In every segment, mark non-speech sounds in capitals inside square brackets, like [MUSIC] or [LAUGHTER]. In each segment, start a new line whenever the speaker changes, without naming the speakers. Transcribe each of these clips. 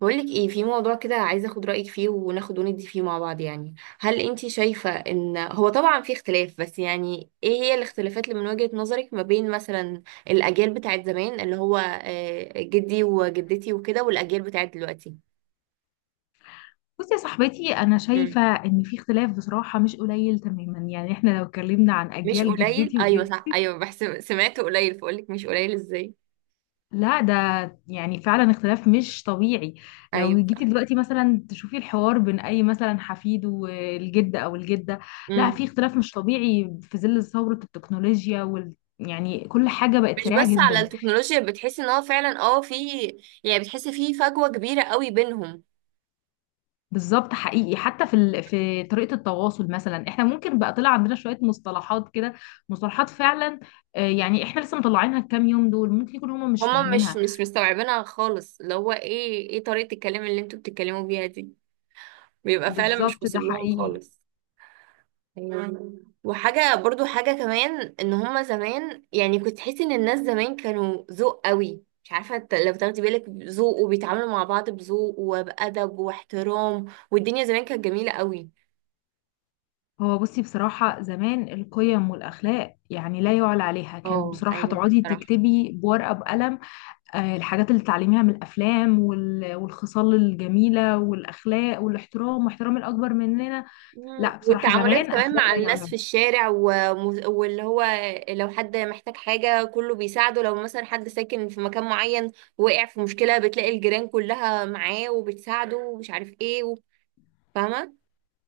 بقولك ايه في موضوع كده، عايزه اخد رايك فيه وناخد وندي فيه مع بعض يعني. هل انتي شايفه ان هو طبعا في اختلاف، بس يعني ايه هي الاختلافات اللي من وجهه نظرك ما بين مثلا الاجيال بتاعت زمان اللي هو جدي وجدتي وكده، والاجيال بتاعت دلوقتي؟
بصي يا صاحبتي، انا
مم.
شايفه ان في اختلاف بصراحه مش قليل تماما، يعني احنا لو اتكلمنا عن
مش
اجيال
قليل؟
جدتي
ايوه صح،
وجدتي.
ايوه بحسب سمعت قليل، فقولك مش قليل ازاي؟
لا، ده يعني فعلا اختلاف مش طبيعي. لو
ايوه
جيتي
صح.
دلوقتي مثلا تشوفي الحوار بين اي مثلا حفيد والجد او الجده، لا،
امم.
في اختلاف مش طبيعي في ظل ثوره التكنولوجيا يعني كل حاجه بقت
مش
سريعه
بس على
جدا.
التكنولوجيا، بتحسي ان هو فعلا في، يعني بتحسي في فجوه كبيره قوي بينهم.
بالظبط حقيقي، حتى في طريقة التواصل، مثلا احنا ممكن بقى طلع عندنا شوية مصطلحات كده، مصطلحات فعلا. يعني احنا لسه مطلعينها الكام يوم دول، ممكن يكون هما مش
هما مش
فاهمينها.
مش مستوعبينها خالص، اللي هو ايه ايه طريقة الكلام اللي انتوا بتتكلموا بيها دي، بيبقى فعلا مش
بالظبط
واصل
ده
لهم
حقيقي.
خالص. ايوه، مم. وحاجة برضو، حاجة كمان ان هما زمان، يعني كنت تحسي ان الناس زمان كانوا ذوق قوي، مش عارفة لو تاخدي بالك، ذوق، وبيتعاملوا مع بعض بذوق وبأدب واحترام، والدنيا زمان كانت جميلة قوي.
هو بصي، بصراحة زمان القيم والأخلاق يعني لا يعلى عليها، كانت
اه
بصراحة
ايوه
تقعدي
صراحة.
تكتبي بورقة بقلم. الحاجات اللي تتعلميها من الأفلام والخصال الجميلة والأخلاق والاحترام واحترام الأكبر مننا.
مم.
لا، بصراحة
والتعاملات
زمان
كمان
أخلاق
مع
لا
الناس
يعلى.
في الشارع، واللي هو لو حد محتاج حاجة كله بيساعده، لو مثلا حد ساكن في مكان معين وقع في مشكلة بتلاقي الجيران كلها معاه وبتساعده ومش عارف ايه فاهمة.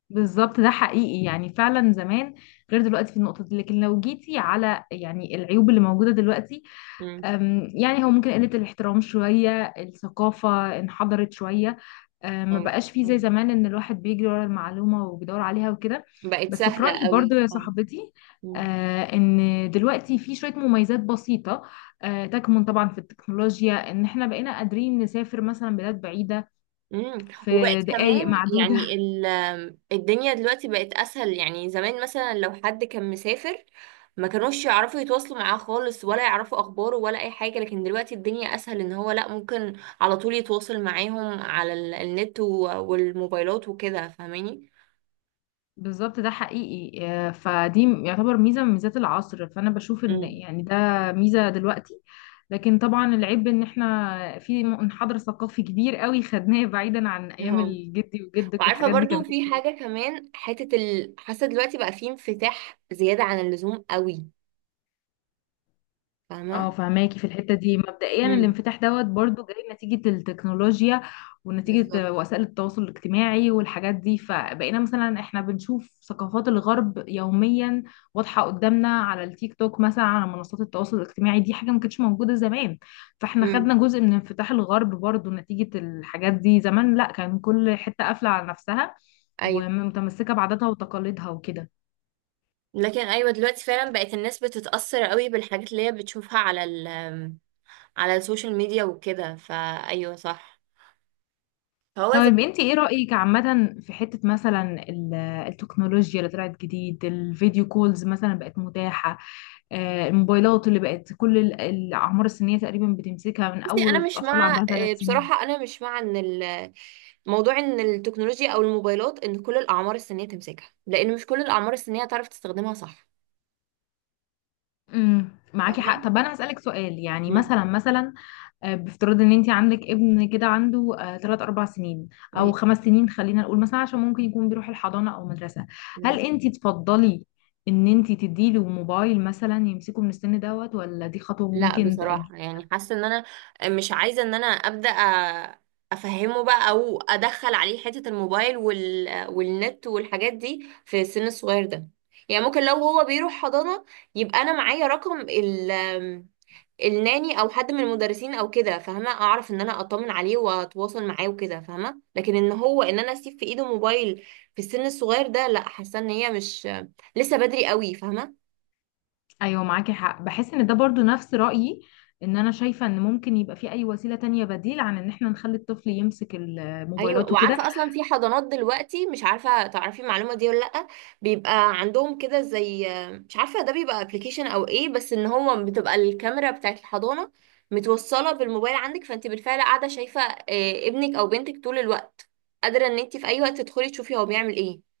بالظبط ده حقيقي، يعني فعلا زمان غير دلوقتي في النقطة دي، لكن لو جيتي على يعني العيوب اللي موجودة دلوقتي.
مم.
يعني هو ممكن قلة الاحترام شوية، الثقافة انحدرت شوية. ما
مم.
بقاش فيه زي
مم.
زمان ان الواحد بيجري ورا المعلومة وبيدور عليها وكده.
بقت
بس في
سهلة
رأيي برضو
قوي
يا
اه.
صاحبتي،
مم.
ان دلوقتي في شوية مميزات بسيطة. تكمن طبعا في التكنولوجيا ان احنا بقينا قادرين نسافر مثلا بلاد بعيدة في
وبقت
دقايق
كمان
معدودة.
يعني الدنيا دلوقتي بقت اسهل، يعني زمان مثلا لو حد كان مسافر ما كانوش يعرفوا يتواصلوا معاه خالص، ولا يعرفوا اخباره، ولا اي حاجه، لكن دلوقتي الدنيا اسهل ان هو لا ممكن على طول يتواصل معاهم على النت والموبايلات وكده فاهماني.
بالظبط ده حقيقي. فدي يعتبر ميزة من ميزات العصر، فأنا بشوف إن
امم.
يعني ده ميزة دلوقتي. لكن طبعا العيب إن إحنا في منحدر ثقافي كبير قوي خدناه بعيدا عن أيام
اهو.
الجدي وجدك،
وعارفه
والحاجات دي
برضو
كانت.
في حاجه كمان، حته حاسه دلوقتي بقى في انفتاح زياده عن اللزوم قوي
اه،
فاهمه.
فهماكي في الحتة دي، مبدئيا
امم.
الانفتاح دوت برضو جاي نتيجة التكنولوجيا،
بالظبط.
ونتيجة وسائل التواصل الاجتماعي والحاجات دي، فبقينا مثلا احنا بنشوف ثقافات الغرب يوميا، واضحة قدامنا على التيك توك مثلا، على منصات التواصل الاجتماعي دي، حاجة ما كانتش موجودة زمان. فاحنا
امم.
خدنا جزء من انفتاح الغرب برضو نتيجة الحاجات دي، زمان لا، كان كل حتة قافلة على نفسها،
ايوه.
ومتمسكة بعاداتها وتقاليدها وكده.
لكن ايوه، دلوقتي فعلا بقت الناس بتتأثر قوي بالحاجات اللي هي بتشوفها على على السوشيال ميديا وكده، فايوه صح. فهو زي.
طيب انت ايه رأيك عامة في حتة مثلا التكنولوجيا اللي طلعت جديد، الفيديو كولز مثلا بقت متاحة. الموبايلات اللي بقت كل الأعمار السنية تقريبا بتمسكها، من
بصي
أول
انا مش
الأطفال
مع،
عندها 3 سنين.
بصراحة انا مش مع ان موضوع ان التكنولوجيا او الموبايلات ان كل الاعمار السنية تمسكها، لان مش كل الاعمار السنية تعرف تستخدمها صح
معاكي حق،
فاهمة.
طب أنا هسألك سؤال، يعني
مم.
مثلا. بافتراض ان انت عندك ابن كده عنده 3 4 سنين او 5 سنين، خلينا نقول، مثلا عشان ممكن يكون بيروح الحضانة او مدرسة. هل
مم.
انت تفضلي ان انت تديله موبايل مثلا يمسكه من السن دوت، ولا دي خطوة
لا
ممكن تأجيل؟
بصراحة، يعني حاسة ان انا مش عايزة ان انا افهمه بقى او ادخل عليه حتة الموبايل والنت والحاجات دي في السن الصغير ده، يعني ممكن لو هو بيروح حضانة يبقى انا معايا رقم الناني او حد من المدرسين او كده فاهمة، اعرف ان انا اطمن عليه واتواصل معاه وكده فاهمة، لكن ان هو ان انا اسيب في ايده موبايل في السن الصغير ده لا، حاسة ان هي مش لسه، بدري قوي فاهمة.
ايوه معاكي حق، بحس ان ده برضو نفس رأيي، ان انا شايفة ان ممكن يبقى في اي وسيلة تانية بديل عن ان احنا نخلي الطفل يمسك
ايوه،
الموبايلات وكده.
وعارفه اصلا في حضانات دلوقتي، مش عارفه تعرفي المعلومه دي ولا لا، بيبقى عندهم كده زي، مش عارفه ده بيبقى ابلكيشن او ايه، بس ان هو بتبقى الكاميرا بتاعت الحضانه متوصله بالموبايل عندك، فانت بالفعل قاعده شايفه ابنك او بنتك طول الوقت، قادره ان انت في اي وقت تدخلي تشوفي هو بيعمل ايه.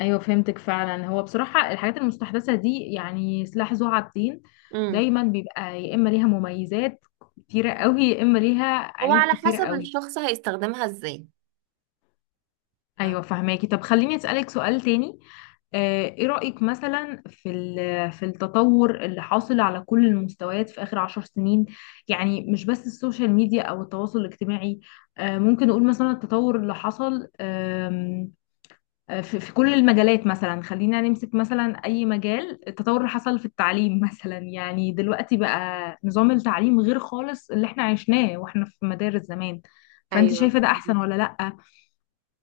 ايوه فهمتك، فعلا هو بصراحه الحاجات المستحدثه دي يعني سلاح ذو حدين.
امم.
دايما بيبقى يا اما ليها مميزات كتيره قوي، يا اما ليها
هو
عيوب
على
كتيره
حسب
قوي.
الشخص هيستخدمها ازاي، فاهمة؟
ايوه فهماكي، طب خليني اسالك سؤال تاني. ايه رايك مثلا في التطور اللي حاصل على كل المستويات في اخر 10 سنين؟ يعني مش بس السوشيال ميديا او التواصل الاجتماعي. ممكن نقول مثلا التطور اللي حصل، في كل المجالات، مثلا خلينا نمسك مثلا اي مجال، التطور اللي حصل في التعليم [LAUGHS] مثلا، يعني دلوقتي بقى نظام التعليم غير خالص اللي احنا عشناه واحنا في مدارس زمان. فانت
ايوه.
شايفة ده احسن ولا لأ؟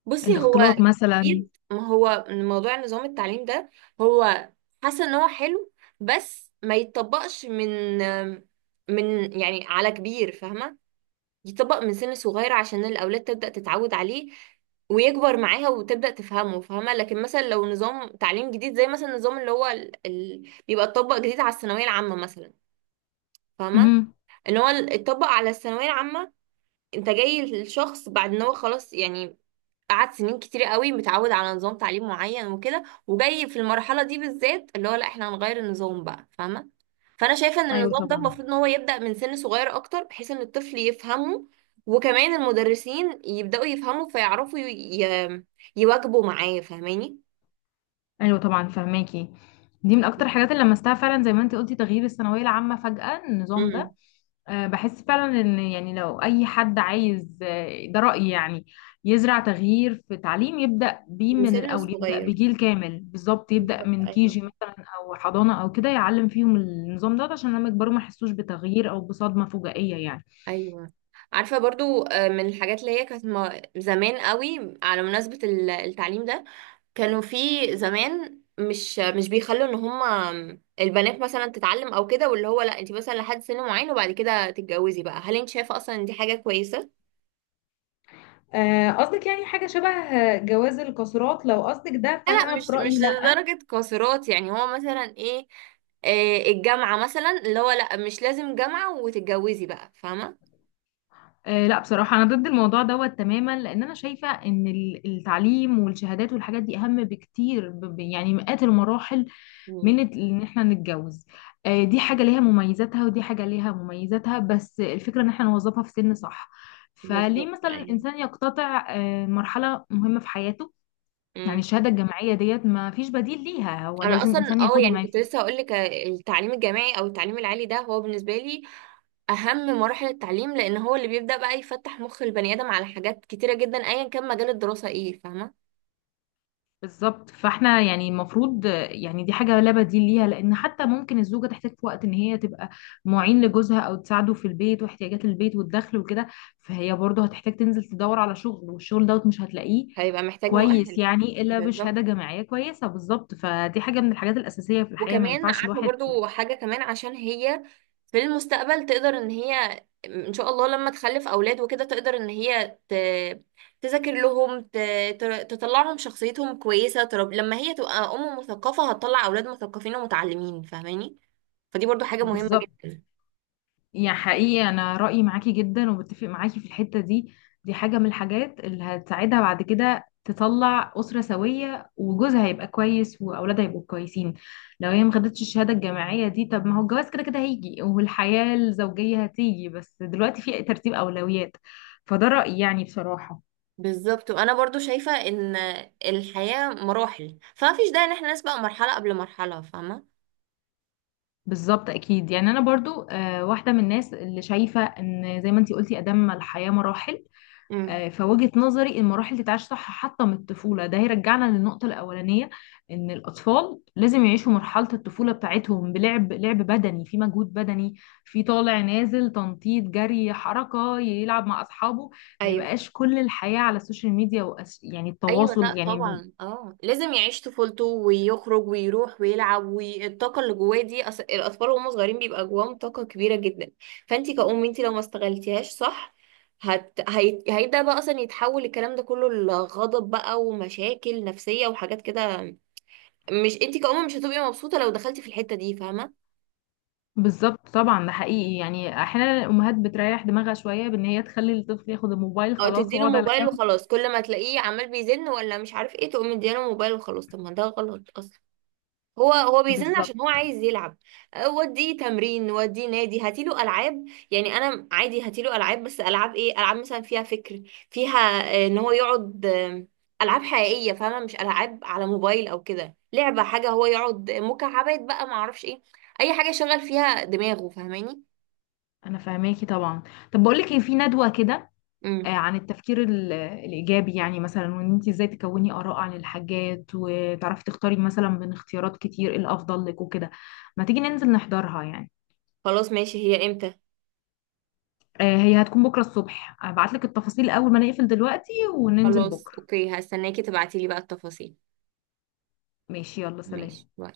بصي هو
الاختلاط مثلا؟
جديد، ما هو موضوع نظام التعليم ده هو حاسه ان هو حلو، بس ما يتطبقش من يعني على كبير فاهمه، يتطبق من سن صغير عشان الاولاد تبدا تتعود عليه، ويكبر معاها وتبدأ تفهمه فاهمة. لكن مثلا لو نظام تعليم جديد زي مثلا النظام اللي هو بيبقى اتطبق جديد على الثانوية العامة مثلا فاهمة،
امم
ان هو اتطبق على الثانوية العامة، انت جاي الشخص بعد ان هو خلاص يعني قعدت سنين كتير قوي متعود على نظام تعليم معين وكده، وجاي في المرحلة دي بالذات اللي هو لا، احنا هنغير النظام بقى فاهمة. فانا شايفة ان
ايوه
النظام ده
طبعا.
المفروض ان هو يبدأ من سن صغير اكتر، بحيث ان الطفل يفهمه، وكمان المدرسين يبدأوا يفهموا فيعرفوا ي... يواكبوا معاه فاهماني.
ايوه طبعا فهماكي. دي من اكتر الحاجات اللي لمستها فعلا، زي ما انت قلتي، تغيير الثانوية العامة فجأة، النظام ده.
امم.
بحس فعلا ان، يعني لو اي حد عايز، ده رأيي يعني، يزرع تغيير في تعليم، يبدأ بيه
من
من
سن
الاول، يبدأ
صغير
بجيل كامل بالظبط، يبدأ
بالظبط
من
ايوه.
كيجي مثلا او حضانة او كده، يعلم فيهم النظام ده عشان لما يكبروا ما يحسوش بتغيير او بصدمة فجائية يعني.
ايوه. عارفة برضو، من الحاجات اللي هي كانت زمان قوي على مناسبة التعليم ده، كانوا في زمان مش بيخلوا ان هما البنات مثلا تتعلم او كده، واللي هو لا انت مثلا لحد سن معين وبعد كده تتجوزي بقى، هل انت شايفه اصلا ان دي حاجه كويسه؟
قصدك يعني حاجة شبه، جواز القاصرات؟ لو قصدك ده
لا، لا،
فأنا في
مش
رأيي لا.
لدرجه قاصرات، يعني هو مثلا ايه، الجامعه مثلا، اللي هو لا مش لازم جامعه وتتجوزي بقى فاهمه.
أه لا، بصراحة أنا ضد الموضوع دوت تماما، لأن أنا شايفة إن التعليم والشهادات والحاجات دي أهم بكتير، يعني مئات المراحل
مم،
ان احنا نتجوز. دي حاجة ليها مميزاتها ودي حاجة ليها مميزاتها، بس الفكرة ان احنا نوظفها في سن صح. فليه
بالظبط
مثلا
ايوه.
الانسان يقتطع مرحلة مهمة في حياته؟ يعني
مم.
الشهادة الجامعية ديت ما فيش بديل ليها، هو
انا
لازم
اصلا
الانسان ياخدها
يعني
ما...
كنت لسه هقول لك، التعليم الجامعي او التعليم العالي ده هو بالنسبه لي اهم مراحل التعليم، لان هو اللي بيبدأ بقى يفتح مخ البني ادم على حاجات كتيرة جدا، ايا كان مجال الدراسة ايه فاهمة.
بالظبط، فاحنا يعني المفروض، يعني دي حاجة لا بديل ليها، لأن حتى ممكن الزوجة تحتاج في وقت إن هي تبقى معين لجوزها، أو تساعده في البيت واحتياجات البيت والدخل وكده. فهي برضه هتحتاج تنزل تدور على شغل، والشغل دوت مش هتلاقيه
هيبقى محتاج
كويس،
مؤهل.
يعني إلا بشهادة
بالظبط.
جامعية كويسة. بالظبط، فدي حاجة من الحاجات الأساسية في الحياة، ما
وكمان
ينفعش
عارفة
الواحد.
برضو حاجة كمان، عشان هي في المستقبل تقدر ان هي، ان شاء الله لما تخلف اولاد وكده، تقدر ان هي تذاكر لهم، تطلعهم شخصيتهم كويسة، لما هي تبقى ام مثقفة هتطلع اولاد مثقفين ومتعلمين فاهماني، فدي برضو حاجة مهمة
بالظبط،
جدا.
يا حقيقي انا رايي معاكي جدا، وبتفق معاكي في الحته دي. دي حاجه من الحاجات اللي هتساعدها بعد كده تطلع اسره سويه، وجوزها هيبقى كويس، واولادها هيبقوا كويسين. لو هي ما خدتش الشهاده الجامعيه دي، طب ما هو الجواز كده كده هيجي، والحياه الزوجيه هتيجي، بس دلوقتي في ترتيب اولويات. فده رايي يعني بصراحه.
بالظبط، وانا برضو شايفة ان الحياة مراحل، فمفيش داعي ان احنا نسبق مرحلة قبل مرحلة فاهمة.
بالظبط اكيد، يعني انا برضو واحده من الناس اللي شايفه ان زي ما انتي قلتي، ادام الحياه مراحل.
امم.
فوجهة نظري المراحل تتعاش صح، حتى من الطفولة، ده هيرجعنا للنقطة الأولانية. إن الأطفال لازم يعيشوا مرحلة الطفولة بتاعتهم، بلعب، لعب بدني، في مجهود بدني، في طالع نازل، تنطيط، جري، حركة، يلعب مع أصحابه. ما
ايوه.
يبقاش كل الحياة على السوشيال ميديا يعني
ايوه،
التواصل،
لا
يعني.
طبعا، اه لازم يعيش طفولته ويخرج ويروح ويلعب، والطاقه اللي جواه دي، الاطفال وهم صغيرين بيبقى جواهم طاقه كبيره جدا، فانت كأم انت لو ما استغلتيهاش صح هيبدا بقى اصلا يتحول الكلام ده كله لغضب بقى ومشاكل نفسيه وحاجات كده، مش انت كأم مش هتبقي مبسوطه لو دخلتي في الحته دي فاهمه.
بالظبط طبعا، ده حقيقي، يعني أحيانا الأمهات بتريح دماغها شوية بإن هي تخلي الطفل ياخد الموبايل
او
خلاص
تديله
ويقعد على
موبايل
جنب.
وخلاص، كل ما تلاقيه عمال بيزن ولا مش عارف ايه تقوم مديله موبايل وخلاص، طب ما ده غلط اصلا، هو بيزن
بالظبط،
عشان هو عايز يلعب. وديه تمرين وديه نادي، هاتيله العاب، يعني انا عادي هاتيله العاب، بس العاب ايه؟ العاب مثلا فيها فكر، فيها ان هو يقعد، العاب حقيقيه فاهمه، مش العاب على موبايل او كده، لعبه، حاجه هو يقعد مكعبات بقى ما اعرفش ايه، اي حاجه يشغل فيها دماغه فاهماني.
أنا فاهماكي طبعا. طب بقولك إيه، في ندوة كده،
امم.
عن التفكير الإيجابي، يعني مثلا وإن أنت إزاي تكوني آراء عن الحاجات، وتعرفي تختاري مثلا من اختيارات كتير إيه الأفضل لك وكده. ما تيجي ننزل نحضرها يعني؟
خلاص ماشي، هي امتى؟
هي هتكون بكرة الصبح، هبعتلك التفاصيل أول ما نقفل دلوقتي، وننزل
خلاص
بكرة.
اوكي، هستناكي تبعتيلي بقى التفاصيل.
ماشي، يلا
ماشي
سلام.
باي.